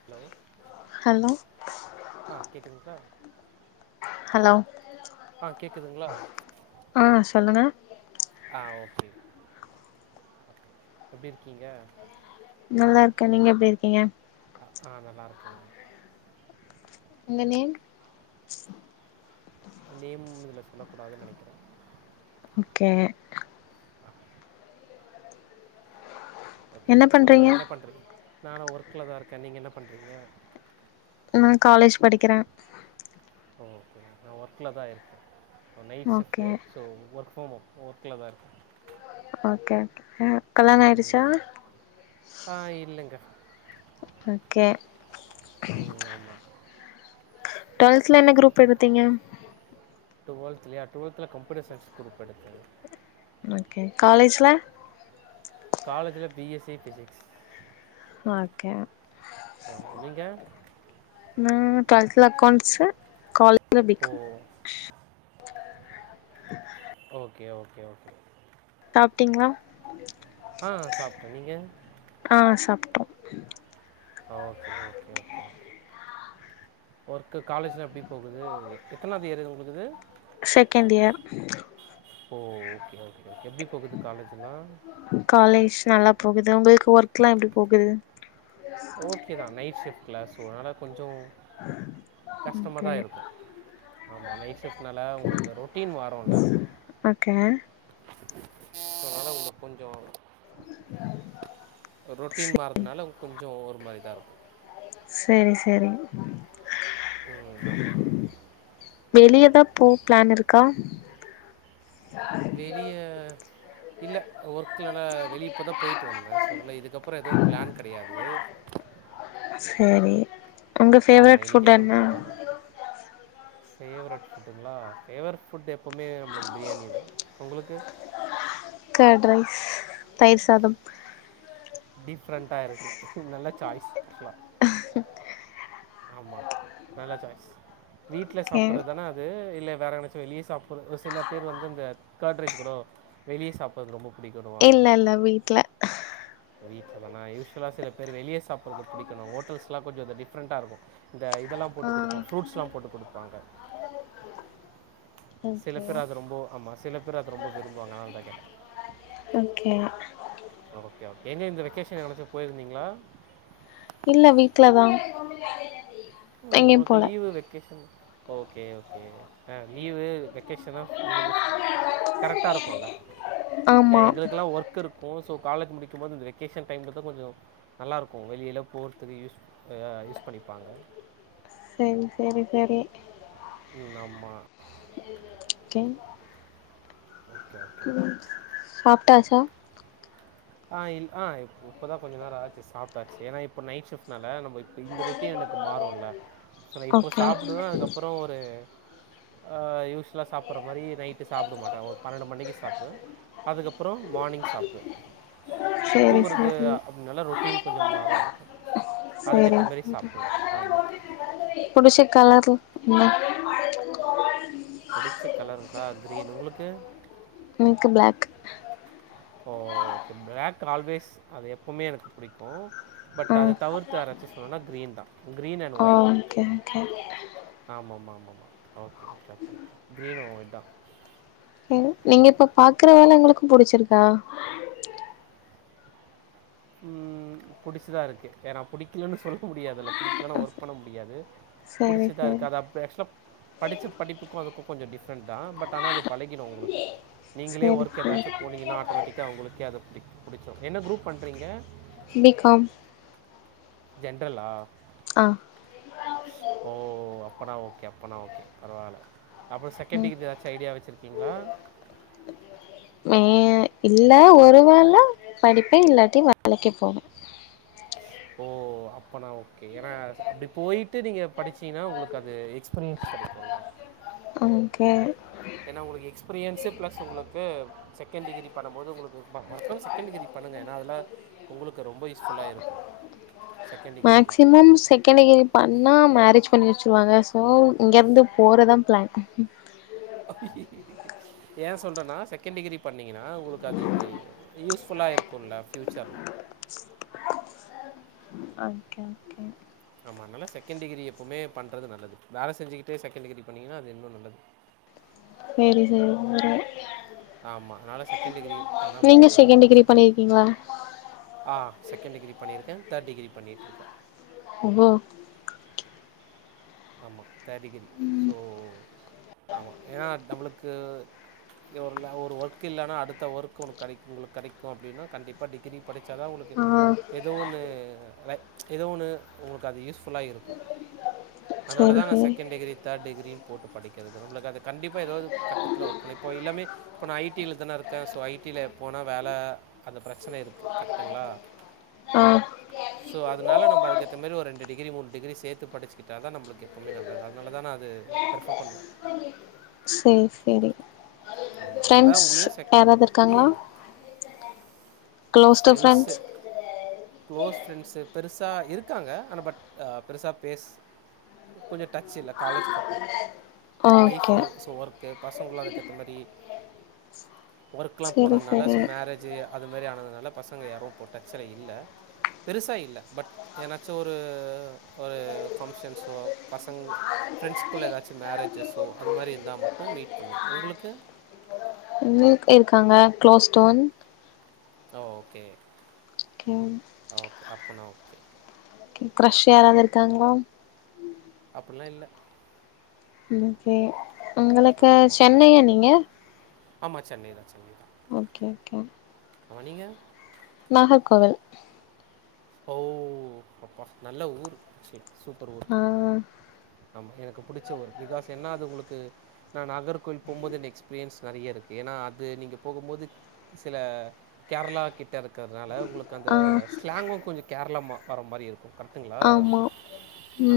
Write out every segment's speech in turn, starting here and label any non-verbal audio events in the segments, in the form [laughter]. Hello hello ஆஹ் கேட்குதல hello ஆஹ் கேக்குதுங்களா ஆஹ் சொல்லுங்க ஆ ஓகே எப்டி இருக்கீங்க நல்லா இருக்கேன் நீங்க எப்படி இருக்கீங்க ஆஹ் நல்லா இருக்கேங்க உங்க நேம் நேம் இதுல சொல்ல கூடாது நினைக்கிறேன் ஓகே ஓகே என்ன சொல்லுங்க பண்றீங்க என்ன பண்றீங்க நான ஒர்க்ல தான் இருக்கேன் நீங்கள் என்ன பண்ணுறீங்க நான் காலேஜ் படிக்கிறேன் ஓ ஓகே நான் ஒர்க்ல தான் இருக்கேன் night shift okay so work from home ஓர்க்ல தான் இருக்கேன் ஓகே ஓகே கல்யாணம் ஆயிடுச்சா ம் ஆ ஆ இல்லைங்க ஓகே ம் ஆமாம் டூவல்துல என்ன குரூப் எடுத்தீங்க டுவெல்த் இல்லையா டூவல்த்ல கம்ப்யூட்டர் சயின்ஸ் குரூப் எடுத்தேன் ஓகே காலேஜ்ல காலேஜ்ல பிஎஸ்சி பிசிக்ஸ் ஓகே ஆமா நீங்க டுவல்த்தில அக்கௌண்ட்ஸ் காலே பறம் பி ஓ காம் [unintelligible] ஓகே ஓகே ஓகே சாப்பிட்டிங்களா ஆஹ சாப்பிட்டேன் நீங்க ஆ [unintelligible] ஓகே ஓகே ஓகே ஓகே ஒர் க்கு காலேஜ்லாம் எப்படி போகுது எத்தனாவது இயர் இது உங்களுக்கு second year oh okay okay okay எப்படி போகுது காலேஜ்லாம் காலேஜ் நல்லா போகுது உங்களுக்கு ஒர்க் எல்லாம் எப்படி போகுது ஓகே தான் நைட் ஷிப் கிளாஸ் கொஞ்சம் கஷ்டமா ஓகே தான் இருக்கும் ஆமாம் நைட் ஷிஃப்ட்னால உங்களுக்கு ரொட்டீன் மாறும்ல ஓகே அதனால உங்க கொஞ்சம் [unintelligible] செ ரொட்டீன் மாறதுனால கொஞ்சம் ஒரு மாதிரி தான் இருக்கும் செரி செரி ம். ஆமா, ஆமா. வெளியே தான் போ பிளான் இருக்கா வெளிய இல்ல ஒர்க்கில்லா வெளியேப்போ தான் போயிட்டு வந்தேன் சோ இதுக்கப்புறம் எதுவும் பிளான் கிடையாது சரி உங்க ஆமா. ஃபேவரைட் இன்னைக்கு ஃபுட் எதுவும் என்ன பிளான் ஃபேவரட் புட்ங்கள ஃபேவரட் புட் எப்போவுமே நம்மளுக்கு பிரியாணி தான் உங்களுக்கு கேட் ரைஸ் தயிர் சாதம் டிஃப்ரெண்டா இருக்கு நல்ல சாய்ஸ் கல [inaudible] ஆமா நல்ல சாய்ஸ் வீட்டுல ஓகே சாப்பிடறது தானே அது இல்ல வேற நனச்சும் வெளியே சாப்ப சில பேர் வந்து அந்த கேட் ரைஸ் கூட வெளியே சாப்பதுக்கு ரொம்ப பிடிக்கணுவாங்க இல்ல இல்ல வீட்டுல அதனா யூஷலாக சில பேர் வெளிய சாப்பிடறது புடிக்கணு ஹோட்டல்ஸ்லாம் கொஞ்சம் டிப்ரெண்டா இருக்கும் இந்த இதெல்லாம் போட்டு ஆ கொடுப்போம் ஃப்ரூட்ஸ்லாம் போட்டு குடுப்பாங்க சில ஓகே பேர் அது ரொம்ப ஆமா சில பேர் அது ரொம்ப விரும்புவாங்க அதனால தான் கேட்டேன் ஓகே ஓகே எங்க இந்த வெக்கேஷன் எங்கனாச்சு போயிருந்தீங்களா இல்ல வீட்டுலதான் ஓ உங்களுக்கு லீவு வெக்கேஷன் ஓகே ஓகே ஆ லீவு வெகேஷனா உங்களுக்கு கரெக்டா இருக்கும்ல ஆமா எங்களுக்கெல்லாம் ஒர்க் இருக் இருக்கும் ஸோ காலேஜ் முடிக்கும்போது இந்த வெக்கேஷன் டைமில் தான் கொஞ்சம் நல்லாருக்கும் வெளியல்லாம் போகறதுக்கு யூஸ் யூஸ் பண்ணிப்பாங்க சேரி சேரி சேரி ம்ம் ஆமா கே ஓகே ஓகே ஓகே சாப்பட்டாச்சா ஆஹ் இல் ஆஹ இப்பதான் கொஞ்ச நேரம் ஆச்சு சாப்ப்டாச்சு ஏனா இப்ப நைட் ஷிஃப்ட்னல நம்ம இந்த ரொட்டின் எனக்கு மாறும்ல நான் இப்ப ஓகே சாப்பிடுவேன் அதுக்கப்புறம் ஒரு ஆஹ் யூஸ்லா சாப்பிடுற மாதிரி நைட்டு சாப்பிட மாட்டேன் ஓ பன்னெண்டு மணிக்கு சாப்புடுவேன் அதுக்கப் அப்புறம் மார்னிங் சாப்டுவேன் சேரி தூங்குறது சேரி அப்டினால ரொட்டின் கொஞ்சம் மாறும் எனக்கு சேரி அதுக்கேத்த மாரி சேரி சாப்டுவேன் ஆமா புடிச்ச கலர் இந்த புடிச்ச கலருங்களா கிரீன் உங்களுக்கு எனக்கு black oh okay black always அது எப்பவுமே எனக்கு பிடிக்கும் பட் அதை தவிர்த்தர சொன்ன கிரீன் தான் green and oh white okay okay ஆமா okay okay okay okay green தான் நீங்க இப்ப பாக்குற வேலை ஒங்களுக்கு புடிச்சிருக்கா உம் புடிச்சுதா இருக்கு ஏன்னா புடிக்கலன்னு சொல்ல முடியாதுல்ல புடிக்கலன்னா ஒர்க் பண்ண முடியாது சரி புடிச்சிதான் சரி இருக்காது அப்ப எக்ஸ்ட்ரா படிச்ச படிப்புக்கும் அதுக்கும் கொஞ்சம் டிஃப்ரெண்ட் தான் பட் ஆனா அது பழகிடும் உங்களுக்கு நீங்களே சரி ஒர்க் சரி ஏதாச்சும் போனீங்கன்னா ஆட்டோமேட்டிக்காக அவங்கக்கே அது பிடிக்கும் படிச்ச என்ன குரூப் பண்ணி இருக்கறீங்க பிகாம் ஜென்ரல்லா ஆ ஓஓஓ அப்பனா ஓகே அப்பனா ஓகே பரவாயில்ல அப்புற ம் செகண்ட்டிகிரிஎதாச்சிம் ஐடியா வச்சிருக்கு ஓங்களா மே இல்ல ஒரு வேளை படிப்பேன் இல்லாட்டி வேலைக்கு போவே ஓ அப்பனா ஓகே ஏன்னா அப்படி போயிட்டு நீங்க படிச்சீங்கன்னா உங்களுக்கு அது எக்ஸ்பீரியன்ஸ் கிடைக்கும்ல ஆ கே ஏன்னா உங்களுக்கு எக்ஸ் எக்ஸ்பீரியன்ஸ்சு ப்ளஸ் உங்களுக்கு செகண்ட் டிகிரி பண்ணம்போது உங்களுக்கு மறக்காம செகண்ட் டிகிரி பண்ணுங்கள் ஏன்னால் அதில உங்களுக்கு ரொம்ப யூஸ்ஃபுல்லா இருக்கும் செகண்ட் டிகிரிலாம் மேக்சிமம் செகண்ட் டிகிரி பண்ணா மேரேஜ் பண்ணி வச்சருவாங்க சோ இங்க இருந்து போறதான் பிளான் ஏன் சொல்றேன்னா செகண்ட் டிகிரி பண்ணீங்கன்னா உங்களுக்கு அது யூஸ்ஃபுல்லா இருக்கும்ல ஃயூச்சர்ல ஓகே ஓகே ஆமா அதனால செகண்ட் டிகிரி எப்பவுமே பண்றது நல்லது வேல செஞ்சுக்கிட்டே செகண்ட் டிகிரி பண்ணீங்கன்னா அது இன்னும் நல்லது செரி செரி [unintelligible] ஆமா அதனால செகண்ட் டிகிரி பண்ணாம நீங்க இருக்காதிங்க டிகிரி செகண்ட் பண்ணிருக்கீங்களா ஆ செக் செகண்ட் டிகிரி பண்ணிருக்கேன் தேர்ட் டிகிரி பண்ணிட்ருக்கேன் [unintelligible] ஆமா தேர்டிகிரி ஸோ ஆமா ஏன்னா நம்மளுக்கு ஒரு ஒர்க் இல்லலன்னா அடுத்த ஒர்க் உனக்கு கெடைக்கும் உங்களுக்கு கிடைக்கும் அப்டின்னா கண்டிப்பா டிகிரி படிச்சாதான் உங்ளுக்கு ஆ எதுோ ஒண்ணு [unintelligible] ஏதோ ஒண்ணு உங்களுக்கு அது யூஸ்ஃபுல்லா இருக்கும் சரி அதனாலதான் நான் சரி செகண்ட்டிகிரி தேர்ட் டிகிரி போட்டு படிக்கிறது நம்மளுக்கு அது கண்டிப்பா ஒரு கட்டத்தில்ஒரு சில இருக்கணும் எல்லாமே இப்போ நான் ஐடியில தானே இருக்கேன் ஸோ ஐடியில் போனால் வேலை அந்த பிரச்சனை இருக்குது கரெக்ட்டுங்களா ஒ சோ அதனால நம்ம அதுக்கேத்த மாறி ஒரு ரெண்டு டிகிரி மூணு டிகிரி சேர்த்து படுச்சுட்டு [unintelligible] நம்ளுக்கு எப்பவுமே நல்லது அதனாலதான் அது பிரேஃபர் பண்ணுவேன் ஆமாம் அதனால ஃப்ரெண்ஸ் உங்களையும் செக் யாராவது இருக்காங்களா ம் closest friends friends close friends பெருசா இருக்காங்க ஆனால் பட் பெருசா பேஸ் கொஞ்சம் டச் இல்ல காலேஜ்க்கு அப்புறம் லைஃப் ஓகே ஸோ ஒர்க் பசங்கள்ளும் அதுகேக்த மாரி ஒர்க்ல்லாம் போன செரி நால செரி சோ மேரேஜ்ஜு அது மாரி ஆனது நால பசங்க யாரும் இப்போ டச்சலா இல்ல பெருசா இல்லா பட் என்னாச்சும் ஒரு ஒரு பங்சன்ஸ்சோ பசங் ப்ரன்ஸ்குள்ளா எதாச்சும் மேரேஜ்ஜஸ்சோ அது மாரி இருந்தா மட்டும் மீட் பண்ணுவோம் உங்ளுக்கு எனக் இருக்காங்க closed one okay okay okay அப்பனா ஓகே க்ரஷ் யாராவது இருக்காங்ளா அப்டில்லாம் இல்ல ஓகே உங்களுக்கு சென்னையா நீங்க ஆமாம் சென்னைதான் சென்னைதான் ஓகே ஓகே ஆம நீங்க நாகர்கோவில் ஓ அப்பா நல்ல ஊர் [unintelligible] சூப்பர் ஊர் ஆ ஆமா எனக்கு புடிச்ச ஊர் பிகாஸ் என்ன அது உங்களுக்கு ந நாகர்கோயில் போம்போது எக்ஸ்பீரியன்ஸ் நறைய இருக்கு ஏன்னா அது நீங்க போகும் போது சில கேரளா கிட்ட இருக்கறதுனால உங்களுக்கு அந்த ஆ ஸ்லாங்கும் கொஞ்சம் கேரளா வர மாரி இருக்கும் கரெக்டுங்ளா ஆமா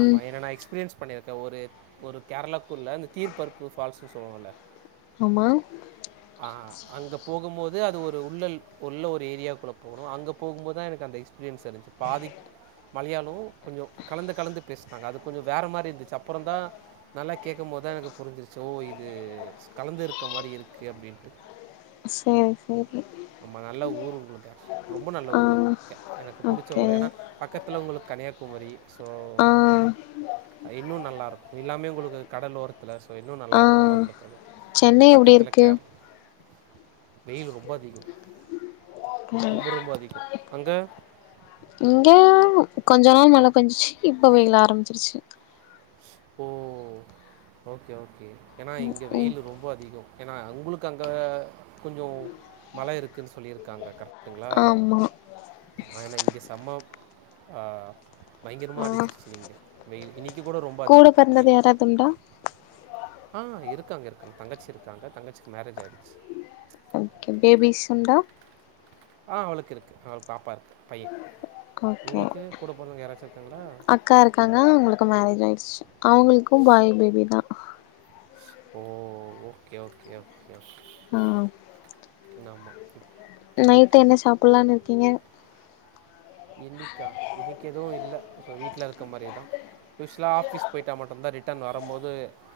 ஆமா ஏன்னா நா எக்ஸ் எக்ஸ்பீரியன்ஸ் பண்ணியிருக்காக ஊரு ஒரு கேரளாக்குள்ளே அந்த தீர்பருப்பு ஃபால்ஸ்ன்ன சொல்லுவுல ஆமா ஆஹ் அங்க போகும் போது அது ஒரு உள்ள உள்ள ஒரு ஏரியாக்குள்ள போகணும் அங்க போகும்போதுதான் எனக்கு அந்த எக்ஸ்பீரியன்ஸ் இருந்துச்சு பாதி மலயாளம் கொஞ்சம் கலந்து கலந்து பேசினாங்க அது கொஞ்சம் வேற மாரி இருந்துச்சு அப்பறம் தான் நல்லா கேக்கும் போதுதான் எனக்கு புரிஞ்சிருச்சு ஓ இது கலந்து இருக்க மாரி இருக்கு கே அப்டின்ட்டு சேரி சேரி ஆம்மா நல்ல ஊர் உங்களுக்கு அ ரொம்ப நல்ல ஆ ஊர் அதுே எனக்கு பிடிச்ச ஓகே ஊர் ஏன்னா பக்கத்தில் உங்களுக்கு கன்னியாகுமரி ஸோ ஆ இன்னும் நல்லாயிருக்கும் எல்லாமே உங்களுக்கு கடல் ஓரத்தில ஸோ இன்னும் ஆ நல்லாயிருக்கும்ல்ல உங்களுக்கு அது சென்னை எப்டி பக்கத்தில் இருக்கு கேரளா வெயில் ரொம்ப அதிகம் ரொம்ப ரொம்ப அதிகம். அங்க? இங்க கொஞ்ச நா மழ பெஞ்சிச்சு இப்ப வெயில் ஆரம்பிச்சிருச்சு ஸோ ஓகே ஓகே ஏன்னா இங்க ம் வெயில் ரொம்ப அதிகம் ஏன்னா உங்களுக்கு அங்க கொஞ்சம் மழ இருக்குன்னு சொல்லியிருக்காங்க கரெட் டுங்களா ஆமா மழ இங்க செம்ம ஆஹ் பயங்கரமா ஆ அடிச்சுருச்சு இங்க வெயில் இனைக் கூட பிறந்தது யாராது உண்டா ஆஹ் இருக்காங்க இருக்காங்க தங்கச்சி இருக்காங்க தங்கச்சிக்கு மேரேஜ் ஆயிடுச்சு ஓகே பேபீஸ் உண்டா ஆஹ் அவளுக்கு இருக்கு ஒரு பாப்பா இருக்கு பையன் ஓகே உங்களுக்கு கூட பொறந்தவங்க யாரது அக்கா இருக்காங்க உங்களுக்கு மேரேஜ் ஆயிடுச்சு அவங்களுக்கும் பாய்பேபி தான் oh okay okay okay okay ஆஹ நமா நைட்டு என்ன சாப்பிடலாம்னு இருக்கீங்க இன்னைக்கா இன்னைக்கு எதுவும் இல்ல வீட்ல இருக்க மாரிதான் யூஸ்லா ஆபீஸ் போயிட்டா மட்டும்தான் ரிட்டன் வரும் போது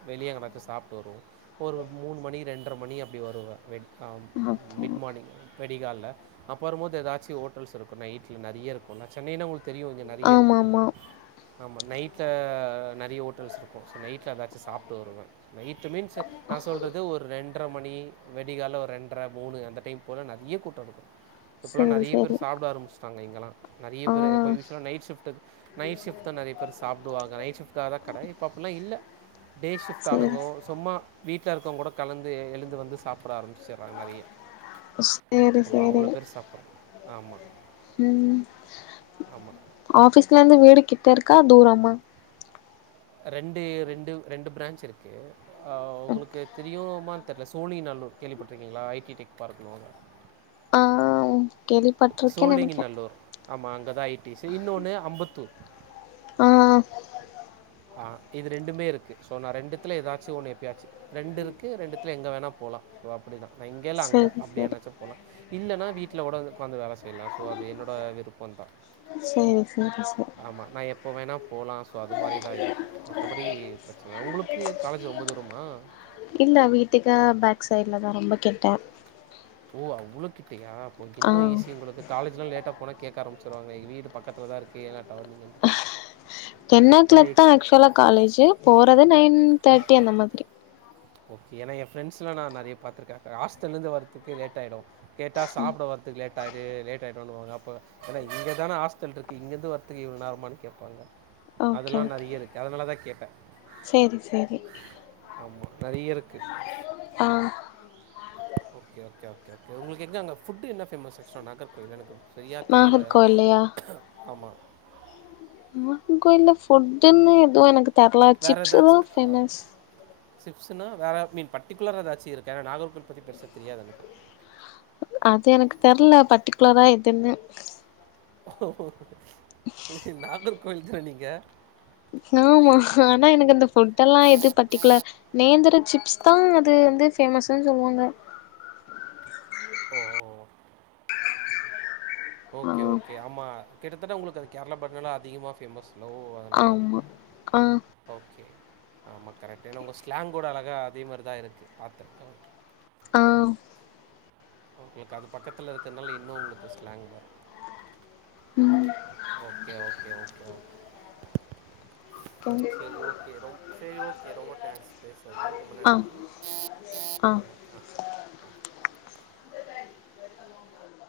வெளிய எங்கயாச்சும் சாப்பிட்டு வருவோம் ஒரு மூணு மணி ரெண்டர மணி அப்டி வருவேன் வெடி காலம் ஓகே பிட் மார்னிங் விடிகாலல அப்பற போது ஏதாச்சும் ஹோட்டல்ஸ் இருக்கும் நைட்ல நெறய இருக்கும் சென்னைன்னா உங்களுக்கு தெரியும் நெற ஆமா நெறயிருக்கு ஆமா ஆமா நைட்ல நெறய ஓட்டல்ஸ் இருக்கும் நைட்ல ஏதாச்சும் சாப்பிட்டு வருவேன் நைட் மீன்ஸ் நான் சொல்றது ஒரு ரெண்டர மணி விடிகால ஒரு ரெண்டர மூணு அந்த டைம் போல நெறய கூட்டம் இருக்கும் இப்பெலாம் சேரி நெறய பேரு சேரி சாப்பிட ஆரம்சிட் இங்கெலாம் ஆ நெறய நைட் ஷிப்ட் நெறய சாப்படுாங்க நைட் ஷிப்டுதான் கட இப்ப அப்டியல்லாம் இல்ல டே ஷிப்ட் சேரி ஆளுங்குகோ சும்மா வீட்டில் இருக்கவங்க கூட கலந்து எழுந்து வந்து சாப்பிட ஆரம்பச்சுடுறாங்க நிறைய சேரி ஆமா அவ்வளோ பேரு சாப்படனு ஆமா உம் ஆமா ஆபிஸ்ல இருந்து வீடு கிட்ட இருக்கா தூரமா ரெண்டு ரெண்டு ரெண்டு பிரான்ச் இருக்கு ஆஹ் உங்களுக்கு தெரியுமா தெரியல சோழிங்கநல்லூர் கேள்விப்பட்டிருக்கீங்களா ஐடி டெக் பார்க்கணும் கேள்விப்பட்டிருக்கேன்னு நினைக்கிறேன் ஆமா அங்கதான் ஐடிஸ் இன்னொண்ணு ஐம்பத்தூர் ஆஹ் ஆஹ் இது ரெண்டுமே இருக்கு சோ நான் ரெண்டுத்துல ஏதாச்சும் ஒண்ணு எப்பயாச்சு ரெண்டு இருக்கு ரெண்டுத்துல எங்க வேணா போலாம் சோ அப்படித்தான் நான் இங்கேல்லாம் அங்க சேரி அப்படி சேரி என்னாச்சா போலாம் இல்லைன்னா வீட்ல கூட உட்காந்து வேலை செய்யலாம் ஸோ அது என்னோட விருப்பம் தான் சேரி சேரி சேரி ஆமா நான் எப்போ வேணா போலாம் சோ அது மாதிரிதா இருக்கும் மற்றபடி பிரச்சனை உங்களுக்கு காலேஜ் ரொம்ப தூரமா இல்ல வீட்டுக்க பேக் சைடுலதான் ரொம்ப கிட்ட ஓ அவ்ளோ கிட்டயா ஒங்களுக்கு ஆ இன்னும் ஈஸி உங்களுக்கு காலேஜ் எல்லாம் லேட் க போன கேக்க ஆரம்பிச்சிருவாங்கங்க வீடு பக்கத்துலதான் இருக்கு ஏன்னாட்ட நீங்க டென் ஒ கிலாக் தான் ஆக்சுவலா காலேஜ் போற து நைன் தேர்டி அந்த மாதிரி ஓகே ஏன்னா என் ஃப்ரெண்ட்ஸ்லாம் நிறைய பாத்துருக்கேன் ஹாஸ்டல்ல இருந்து வரதுக்கு லேட்யிடும் கேட்டா சாப்பிட வறதுக்குலேட் ஆயிட்டு லேட் ஆயிடும்வாங்க அப்ப ஏ இங்கதானே ஹாஸ்டல் இருக்கு இங்க இருந்து வரதுக்கு இவ்வள நேரமாகேட்பாங்க அதல்லாம் நெறய இருக்கு அதனால தான் கேட்டேன் செரி செரி ஆமா. நெறைய இருக்கு ஆஹ் ஓகே ஓகே ஓகேஓகே உங்களுக்குங்க அங்க ஃபட்டு் என்ன ஃபேமஸ் நாகர்கோவில் எனக்கு சரியா நாகர் தெரியலயா கோயில்லையா ஆமா இந்த ஃபுட்டுனு ஏது எனக்கு தெர்ல சிப்ஸ் தான் ஃபேமஸ் சிப்ன்னா வேற மீன் பர்டிகுலர் ஏதாச்சு இருக்கு ஏன்னா நாகர்க பத்தி பெருச தெரியாது எனக்கு அது எனக்கு தெரியல பர்ட்டிகுலரா எதுன்னு நாகர்கோவில் த நீங்க ஆமா ஆனா எனக்கு அந்த புட் எல்லாம் எது பர்டிகுலர் நேந்தர சிப்ஸ் தான் அது வந்து பேமஸ்ன்னு சொல்லுவாங்க ஓ ஓகே ஆ ஓகே ஆமா கிட்டதட்ட உங்க அது கேரள பக்கலா அதிகமாகஃபேமஸ் ஆமா ஆஹ் ஓகே. ஆமா கரெக்ட் ஏன்னா உங்க ஸ்லாங் கூட அழகா அதே மாதிரிதான் இருக்கு பாத்தேன் ஆ உங்களுக்கு அது பக்கத்துல இருக்கிறதுனால இன்னும் உங்களுக்கு ஸ்லாங் வரும் ம் சரி ஓகே ஓகே ரொம்பங்க்ஸ் பேசுறது ரொம்ப ஆ நன்றி ஆ